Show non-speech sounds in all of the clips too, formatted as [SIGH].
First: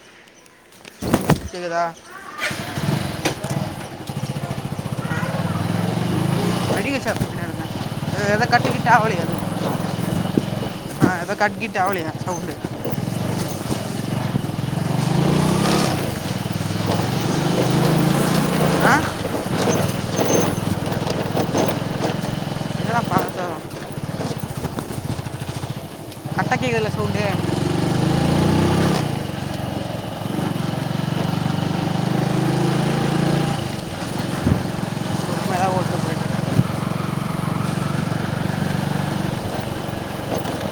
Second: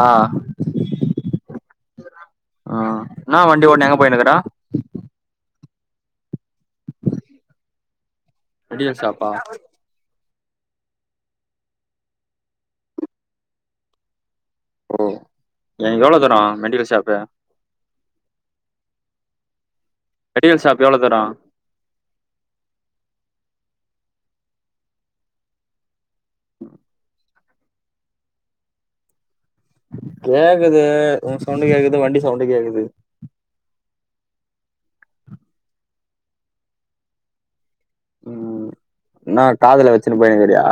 ஆ கேக்குதா ஆ என்னா வண்டி ஓட்டினு எங்க போயினுக்கறோ மெடிக்கல் ஷாப் வச்சுனுருந்தே எதோ கட்டிக்கிட்டா மெட்டீரியல் ஷாப்பா ஆவலேது ஆ அதோ கட்கிட்டா ஆவளயே சவுண்டு ஓ ஏன் எவ்ளோ தூரோ மெடிக்கல் ஷாப்பு ஆ மெடிகல்ஷாப் எவ்ளோ தூரோ இதெல்லாம் பார்த்து கரட்டா கேக்குதுல சவுண்டு கேக்குது உங்க சவுண்டு கேக்குது வண்டி சவுண்டு கேக்குது ஏதாவது ஓட்டு போயிட்டு ம் என்னா காதுல வெச்சுனு போயினுகிரியா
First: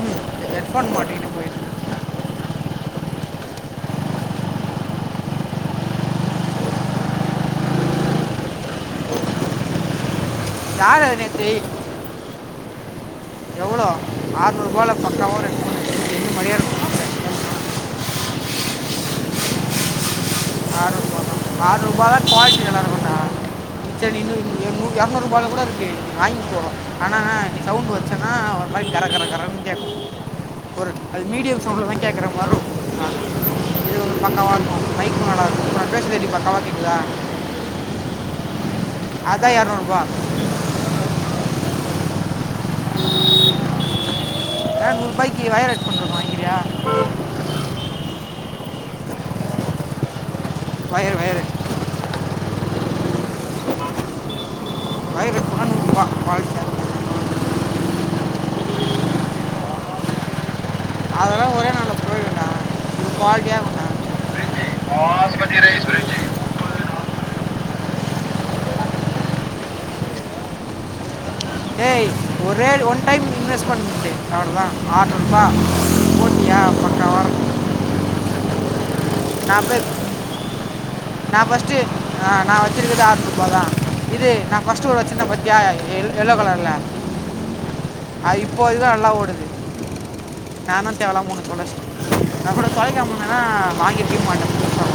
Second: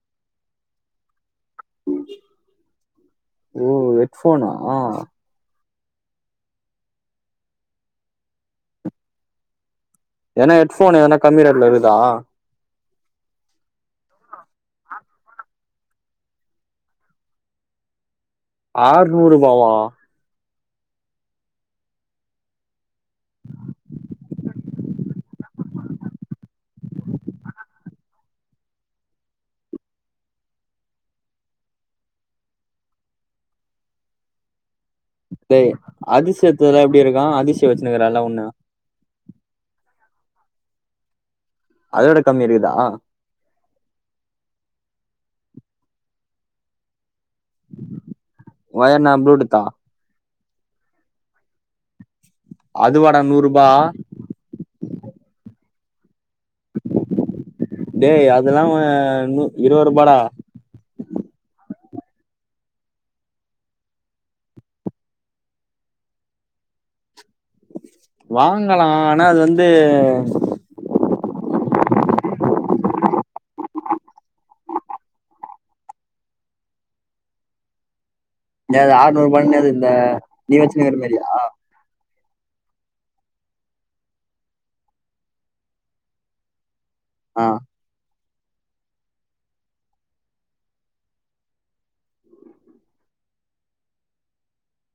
ம் இந்த ஹெட் ஃபோன் மாட்டிட்டு போய் ஓ ஹெட் ஃபோனா ஏனா ஹெட்ஃபோன் ஏதுனா கம்மி ரேட்டுல இருக்குதா எவ்ளோ ஆறுநூறுவால பக்காவா ரெண்டு மூணு [INAUDIBLE] இருக்கு ஆற்நூறு ரூபாவா ஆற் ரூபா தா குவாலிட்டி நல்லா இருக்குடா செரி நீ இன்ன நூ எரநூறு ரூபால கூட இருக்கு வாங்கிகோ ஆனா நீ சவுண்ட் வச்சேனா ஒரு மாரி கர கர கரனு கேக்கு ஒரு அது மீடியம் சவுண்டுலதா கேக்குற மாரிருக்கு ஆ இது ஒரு பக்காவா இருக்கு டேய் அதிசியத்துலா எப்டி இருக்கா அதிசிய வச்சுனுருக்குறாலா உன்ன அதா எரநூறு ரூபா அதவுட கம்மி இருக்குதா எரநூறு ரூபாய்கு வயர்டு ஹெட் ஃபோனு ஒயருனா ப்ளூட்டூத்தா ஒயரு ஒயரு அது வாடா நூறு ரூபா ஒயரு இப்ப நானூறுபா குவாலிடியா டேய் அதெல்லா நு இருபது ரூபாடா அதெல்லா ஒரே நாள்ல புடு குவால்ட்டியா இருக்கு வாங்கலா ஆனா அது வந்து ஏய் ஒரே ஒன் டைம் இன்வெஸ்ட்மெண்ட் அவ்ளோதா ஆற்நூரூபா இந்தாது நான் ஆற்நூறுபானுருந்த நீ வச்சினுருகற மாரியா ச்சு ஆ நா வச்சிருக்கது ஆற்நூறுபாதா இது நா ஃபஸ்ட்டு ஒரு வச்சுந்தே பாத்தியா ய எல்லோ கலர்ல ஆ அ இப்போ இதா நல்லா ஓடுது நானு தேவல்லாம ஒன்னு தொலைச்ட்டே நா கூட தொலைக்காமந்தேனா வாங்கிரு இருக் மாட்டே புதுசா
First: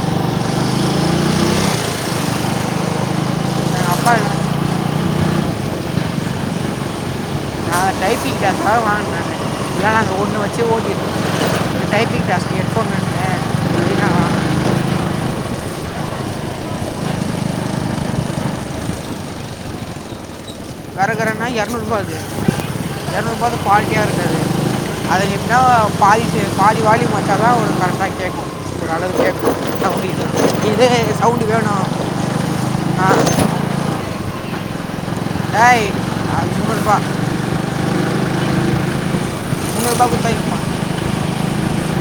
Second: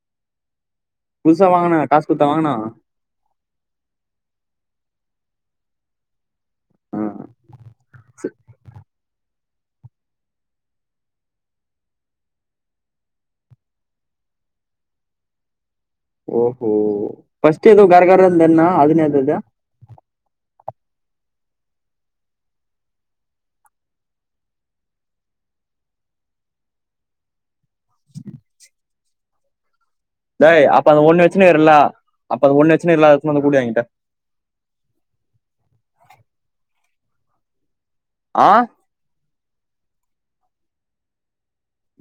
புதுசா வாங்குனே காசு குத்தா வாங்குணோ [INAUDIBLE] ஆ நா டைப்பிங்க்காதா வாங்குனே இல்லனா அந்த ஒன்னு வச்சே ஓட்டிருப்பே டைப்பிங் ஜாஸ்தி ஹெட் ஃபோன் ஓஹோ ஃபஸ்ட்டு ஏதோ கரகரந்தன்னா அதுன்னாது அது கரகரன்னா எர்நூறுபா அது எர்நூறூபாது குவால்ட்டியா இருக்காது அதெப்னா பாலிசு பாதி வாலிம் வச்சாதா கரெட்டா கேக்கூ ஒரளவுக்கு டேய் அப்ப அந்த ஒன்னு வச்சுனிருக்கல அப்ப அது அந்த ஒன்னு வச்சினிருக்கல ஆ அது எத்துன் வந்து குடு எங்கிட்ட ஏய் அற்நூறூபா ஆ முன்னூறுபா குத்தா எத்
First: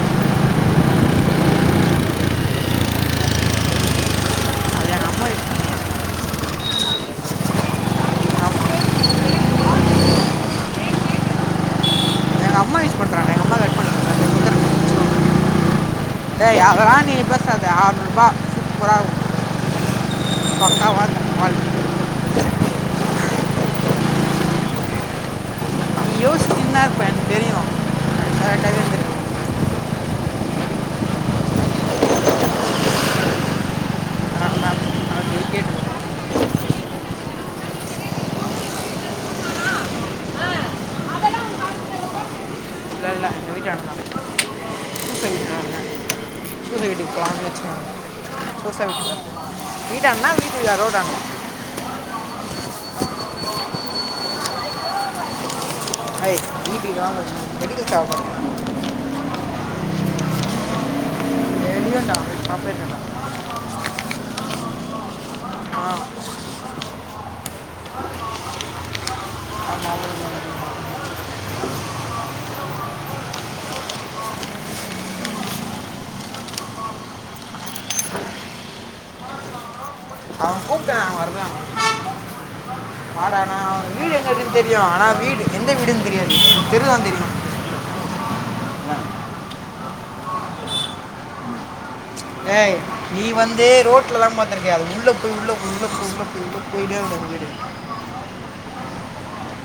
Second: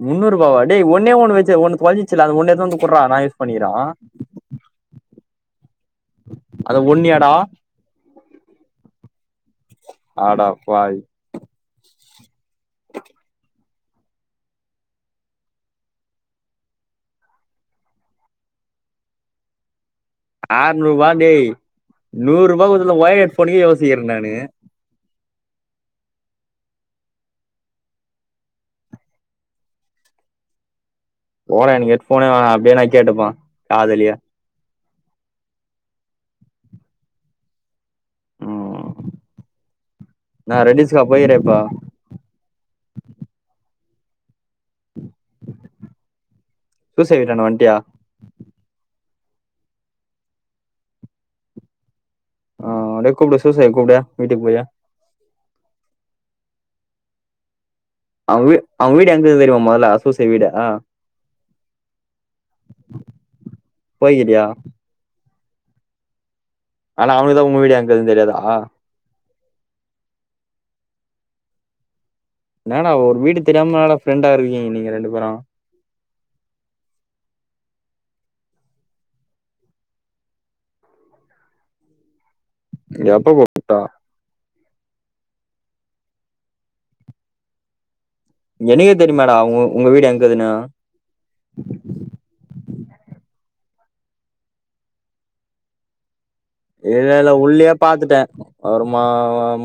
முன்னூற்பாவா டேய் ஒன்னே ஒன்னு வச்சு ஒன்னு தொலைஞ்சிச்சில அது ஒன்னேத்து வந்து குட்றா நா யூஸ் பண்ணிக்ற அது எங்கள் அம்மா யூஸ் அது ஒன்னியாடா பண்ணுறாங்க அடப்பாவி எங்க அம்மா யூஸ் பண்றாங்க எங்கம்மா [INAUDIBLE] டேய் அதெல்லா நீ பேசாத ஆற்நூறுபா சூப்பரார்க் ஆற்நூற்ரூபா டேய் குவாலிட்டி நூற்ரூபா குடுக்க ஒய்ர் ஹெட்ஃபோனுக்கே யோசிக்குற நானு நீ யோசிச்சுனுதா இருப்ப எனக்கு தெரியு கரெட்டாவே இந்துரு போடா எனக்கு ஹெட்ஃபோனே வேணா அப்டியே நா கேட்டுப்பே காதுலயே அதனால தான் கேட்டு ம் என்னா ரெட்டில்ஸ்கா போய்கிற இப்ப இல்லல்ல எங்க வீட்டாண்டதா [INAUDIBLE] சூசே வீட்டாண்ட வந்ட்டியா சூச வீட்ல வீட்டாண்டனா [INAUDIBLE] ஆ அப்டே கூப்டு சூசைய கூப்டு வீட்டுக்கு போயி அய் வீட்டுக்கு வாங்க [UNINTELLIGIBLE] அவுங் வீ அவுங் வீடு எங்கருக்கு தெரிமா மொதல்ல சூச வீடு தெரியுன்டா பாப் போய்கிறியா ஆ ஆனா அவனுக்குதா உங்க வீடு எங்கருக்குன் தெர்யாதா ஆமா [INAUDIBLE] என்னாடா ஒரு வீடு தெரியாமலாடா ஃப்ரெண்டா இருக்கீங்க நீங்க ரெண்டு பேரூ அவ கூப்டானா வர்லா எப்ப கூப்புட்டா தெரியு ஆனா வீடு எந்த வீடுன் தெரியாது தெரு தா தெரியு எனக்கே தெரிமெடா உங் உங்க வீடு எங்கதுன்னா ஏய் நீ வந்து ரோட்லதா பாத்திருக்கே அது உள்ள போய் உள்ள போய் உள்ள போய் உள்ள போய் உள்ள இல்லல்ல உள்ளயே பாத்துட்டே அப்ரமா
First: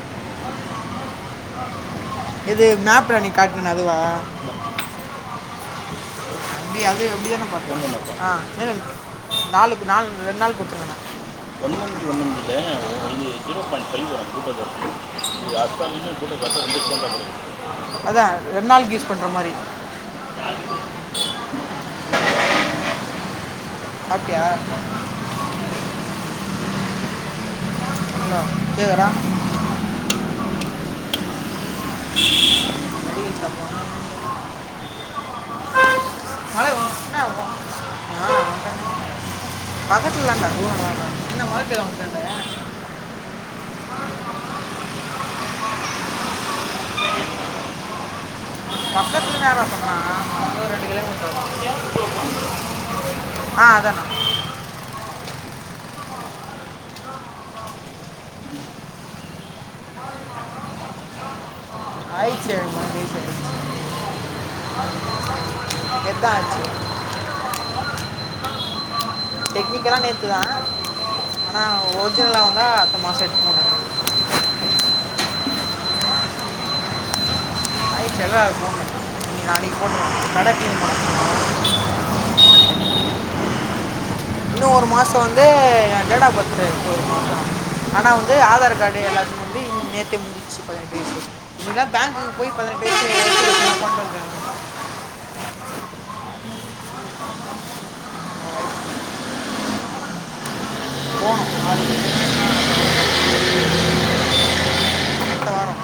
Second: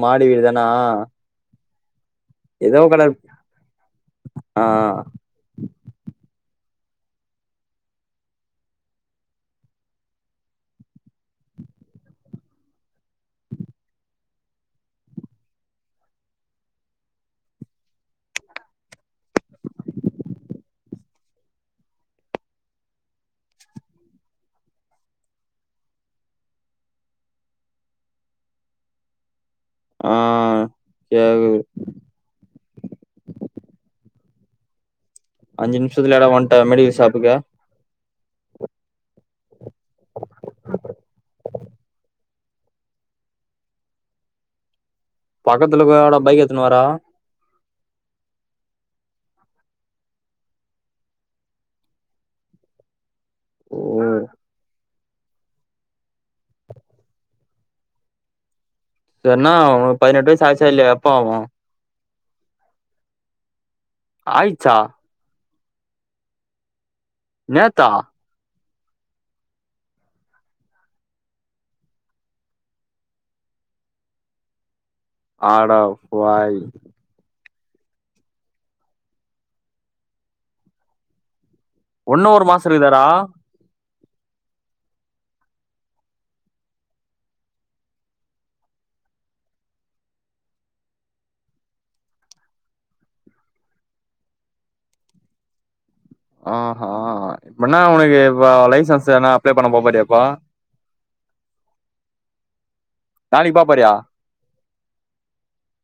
மாடி வீடுதனா எது மேப்புல அனைக்கு காட்னனே அதுவா ஆ நீ அது அப்டிதான பாத்த [UNINTELLIGIBLE] அ நாளுக்கு நாள் ரெண்நாள் குத்துருங்கண்ணா [UNINTELLIGIBLE] ஒன்னுமில்ல அது ஜீரோ பாயிண்ட் ஃபைவ் [UNINTELLIGIBLE] அதா ரெண் நாள்க்கு யூஸ் பண்ற மாரி சாப்டியா லோ கேக்தாடா ஆ கேகுது மெடிகல் ஷாப்ல அஞ்சு நிம்ஷத்திலையாட வண்ட மழை வரும். மெடிக்கல் என்ன ஷாப்க்கு வரும்? ஆ வட்டனே பக்கத்துலதாண்டா தூரலா இல்ல என்ன [UNINTELLIGIBLE] பக்கத்துலக்காடா பைக் எத்துனு வர பக்கத்திலனு யாரா சொன்னா வந்து ஒரு ரெண்டு கிலோமீட்டர் வரூ ஆ ஓ அதான சர்ன்னா உனக்கு பதினெட்டு வயசு ஆய்சா இல்லையா எப்போ ஆகு ஆய்சு எனக்கு பதினெட்டு வயசு ஆய்ச்சா நேத்தா ஆச்சு நேத்தா டெக்னிக்கல நேத்துத ஆனா ஒரிஜினல வந்தா அடுத்த மாச எட்னு அட பாவி [INAUDIBLE] ஒன்னு ஒரு மாசோ இருக்குதேடா இன்னு ஒரு மாசோ வந்து எ டேட் ஆப் பர்த்க்கு ஒரு மாசோ ஆனா வந்து ஆதார் காடு எல்லா வந்து நேத்தே முடிஞ்சு பதினெட்டு வயசு உங்ளுகலா பேங்குக்கு போய் [UNINTELLIGIBLE] ஆ ஹா இப்ப என்ன உனக்கு இப்ப லைசன்ஸ் எதனா அப்ளே பண்ண போ போறியாப்பா போகணும் நாளைக்கு. நாளைக்கு போபோறியா அடுத்த வாரம்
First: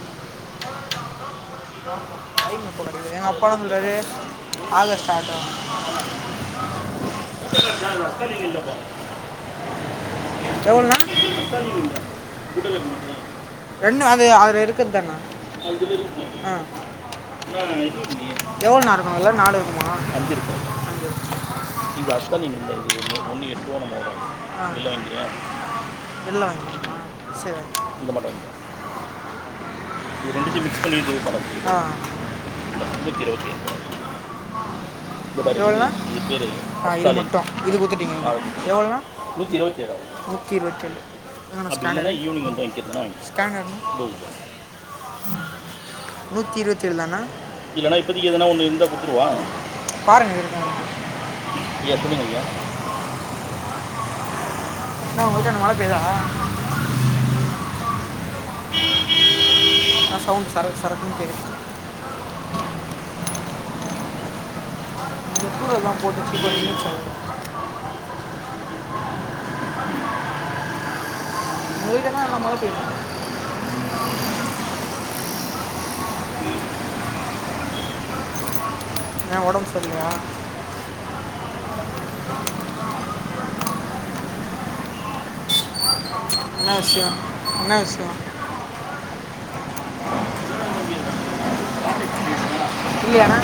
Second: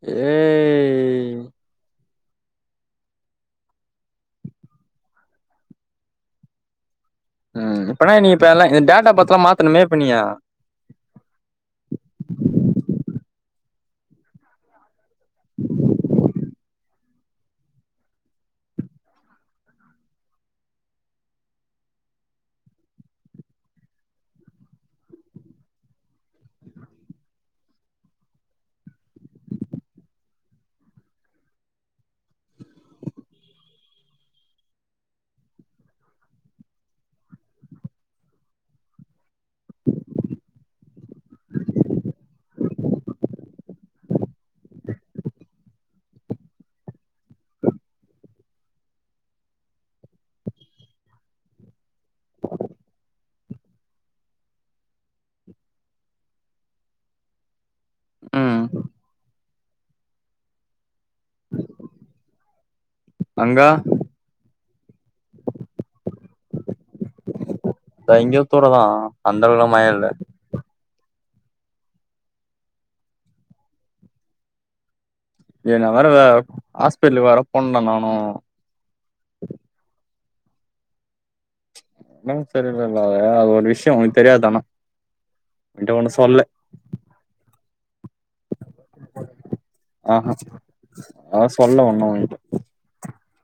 ஏ எங்க அப்பால சொல்ராரு ஆகஸ்ட்டாட்டு ம் இப்பனா நீ இப்ப எல்லா டேட்டா பர்த்துல்லா மாத்தணுமே இப்பண்ணியா எவல்னா சொல்லுங்க ரெண்டு அது அதுல இருக்குரதானா ஆ எவ்ளோ நா இருக்கு அதுல நாளு இருக்குமா அஞ்சிருக்கு அஞ்சிருக்கு இது அத்தன [UNINTELLIGIBLE] ஒண்ணு எட்டு ரூவா என்னமோ வரு பில் வாங்கிரியா பில்ல வாங்கிக்வோமா சேர் வாய்ங்க இத கொண்டு போய் மிக்ஸ் பண்ணி வைச்சுருங்கப்பா அ முன்னுத்தி இருவத்தி எட்டு ருவா பா எவ்வல்னா முப்பது இது மொத்த இது குடுத்துட்டீங்க எவ்வல்னா நூத்தி இருவத்தி ஏழு நூத்தி இருவத்தி ஏழு எங்கண்ணனா ஸ்கேனரு அப்டினா ஈவ்னிங் வந்து வாய்ங்ககிறதுனா வாய்ங்க ஸ்கேனரு எங்க நூத்தி இருபத்தி ஏழு தான்ணா இல்லன்னா இப்பதிக்கு எதுனா ஒண்ணு இருந்தா குத்துடுவா பாருங்க இருக்கானு ஐயா சொல்லுங்க ஐயா நா ஒங்க ஊட்டான்ட மழ பெய்யுதா ம் அ சௌவுண்ட்டு சரக் சரக்குனு கேகக்குது அங்கா பெப்ப எல்லா போட்டு சிக்கன் [UNINTELLIGIBLE] தா இங்கயு தூர தா அந்தளவு மய இல்ல [UNINTELLIGIBLE] வீடெல்லா என்ன மழ பெய்யிது ஏ நா வேறத ஹாஸ்பிட்டலுக்கு வேற போனுடா நானு ஏ ஒடம்பு சரியில்லயா ஒடம் சரியில்லல்லயே அது ஒரு விஷ்யோ உனக்கு தெரியாது ஆனா உன்ட ஒண்ணு சொல்லு என்ன விஷ்யோ என்ன விஷ்யோ ஆஹ அ சொல்ல ஒண்ணு ஒங்கிட்ட இல்லே னா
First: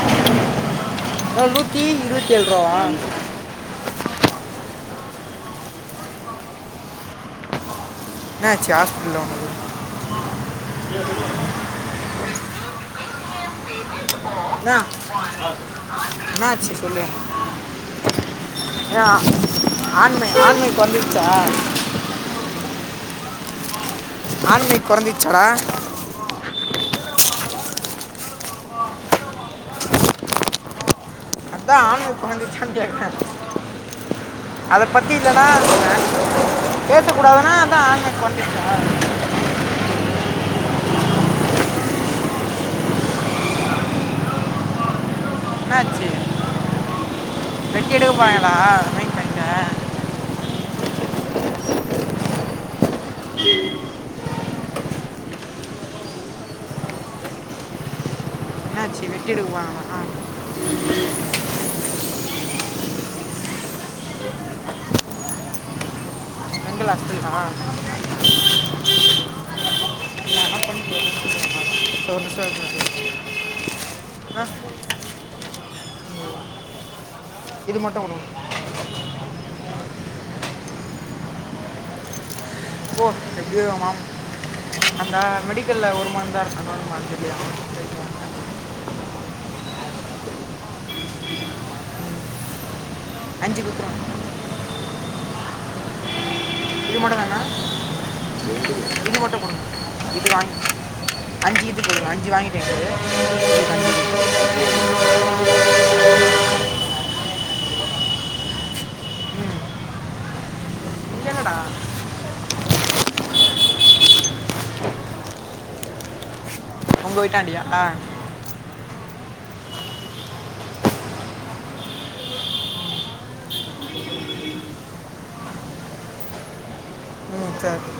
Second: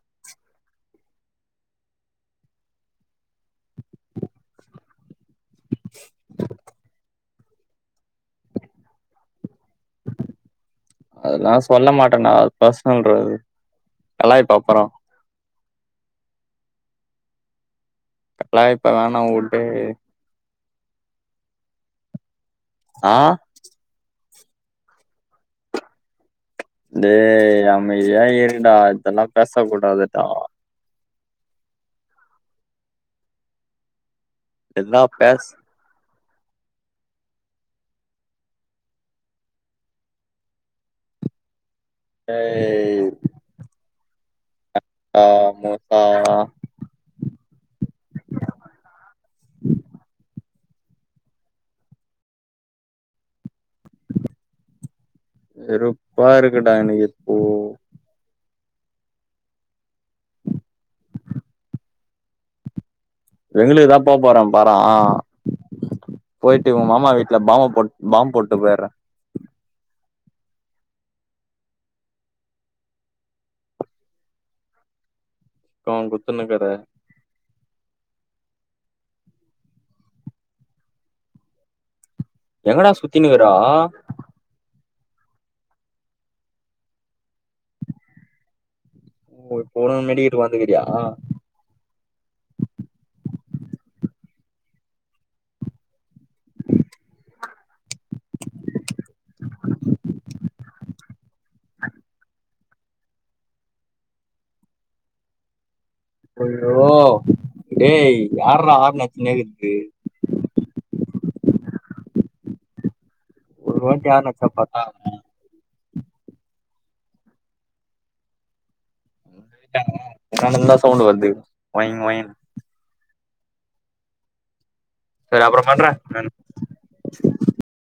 ஒ நூத்தி இருபத்தி ஏழு ரூபா தானா என்னாச்சு ஹாஸ்பிட்டல்ல ஒனக்கு அதெல்லா சொல்ல மாட்டேடா அது பர்ஸ்னல்றா அது கலாய்ப்ப அதா அப்பறோ என்னாச்சு சொல்லு கலாய்ப்ப ஏ ஆ வேணா வுடு ஆண்மை ஆண்மை கொறஞ்சுருச்சா சா ஆண்மை கொறஞ்சுருச்சாடா டேய் அமைதியா இருடா இதெல்லா பேசக்கூடாதுடா அதா ஆண்மை கொறஞ்சுருச்சானு கேக்குறே அத இதெல்லாம் பத்தி பேச இல்லனா [INAUDIBLE] பேசக்கூடாதுனா அதா ஆண்மை கொறஞ்சுருச்சா டேய் ஆ மூசா என்னாச்சு வெட்டி எடுக்க போறாய்ங்களா வெறுப்பா இருக்குடா எனக்கு இப்போ இதே வெட்டி எடுக்க போறாங்கனா வெங்களூக்கு தா போ போறே பறா போயிட்டு உன் வெங்கல் மாமா வீட்ல ஹாஸ்பிட்டலா பாம்ப போட் பாம் போட்டு போயிறே ஒரு நிமிஷம் [UNINTELLIGIBLE] [INAUDIBLE] அறோ குத்துனக்கத இது மட்டும் உண எங்கடா ஓ சுத்தினுக்குறா எச்சிரமாம் அந்த மெடிக்கல்ல ஒரு மந்தான் இருக்கா இன்னொன் மந் இல்லயா ஓ போணுனு மெடிக்கிட்டு வந்துருக்கியா அஞ்சு [UNINTELLIGIBLE] இது மட்டும் தாண்ணா இது மட்டும் குடுங்க இது வேன் அஞ்சு கிட்டு போடுங்க அஞ்சு வாங்கிட்டேங்கது அஞ்சு அய்யோ டேய் யார்றா ஹாரன் அடிச்சுனே இருக்குது இங்க இல்லடா ஒரு வாட்டி ஹாரன் அடிச்சா பத்தாதா ஒங்க வீட்டாண்டியா என்ட்ட இருந்தா சவுண்டு வருது ஒயின் ஒயின் சரி அப்றொ பண்ற நானு ம் சர்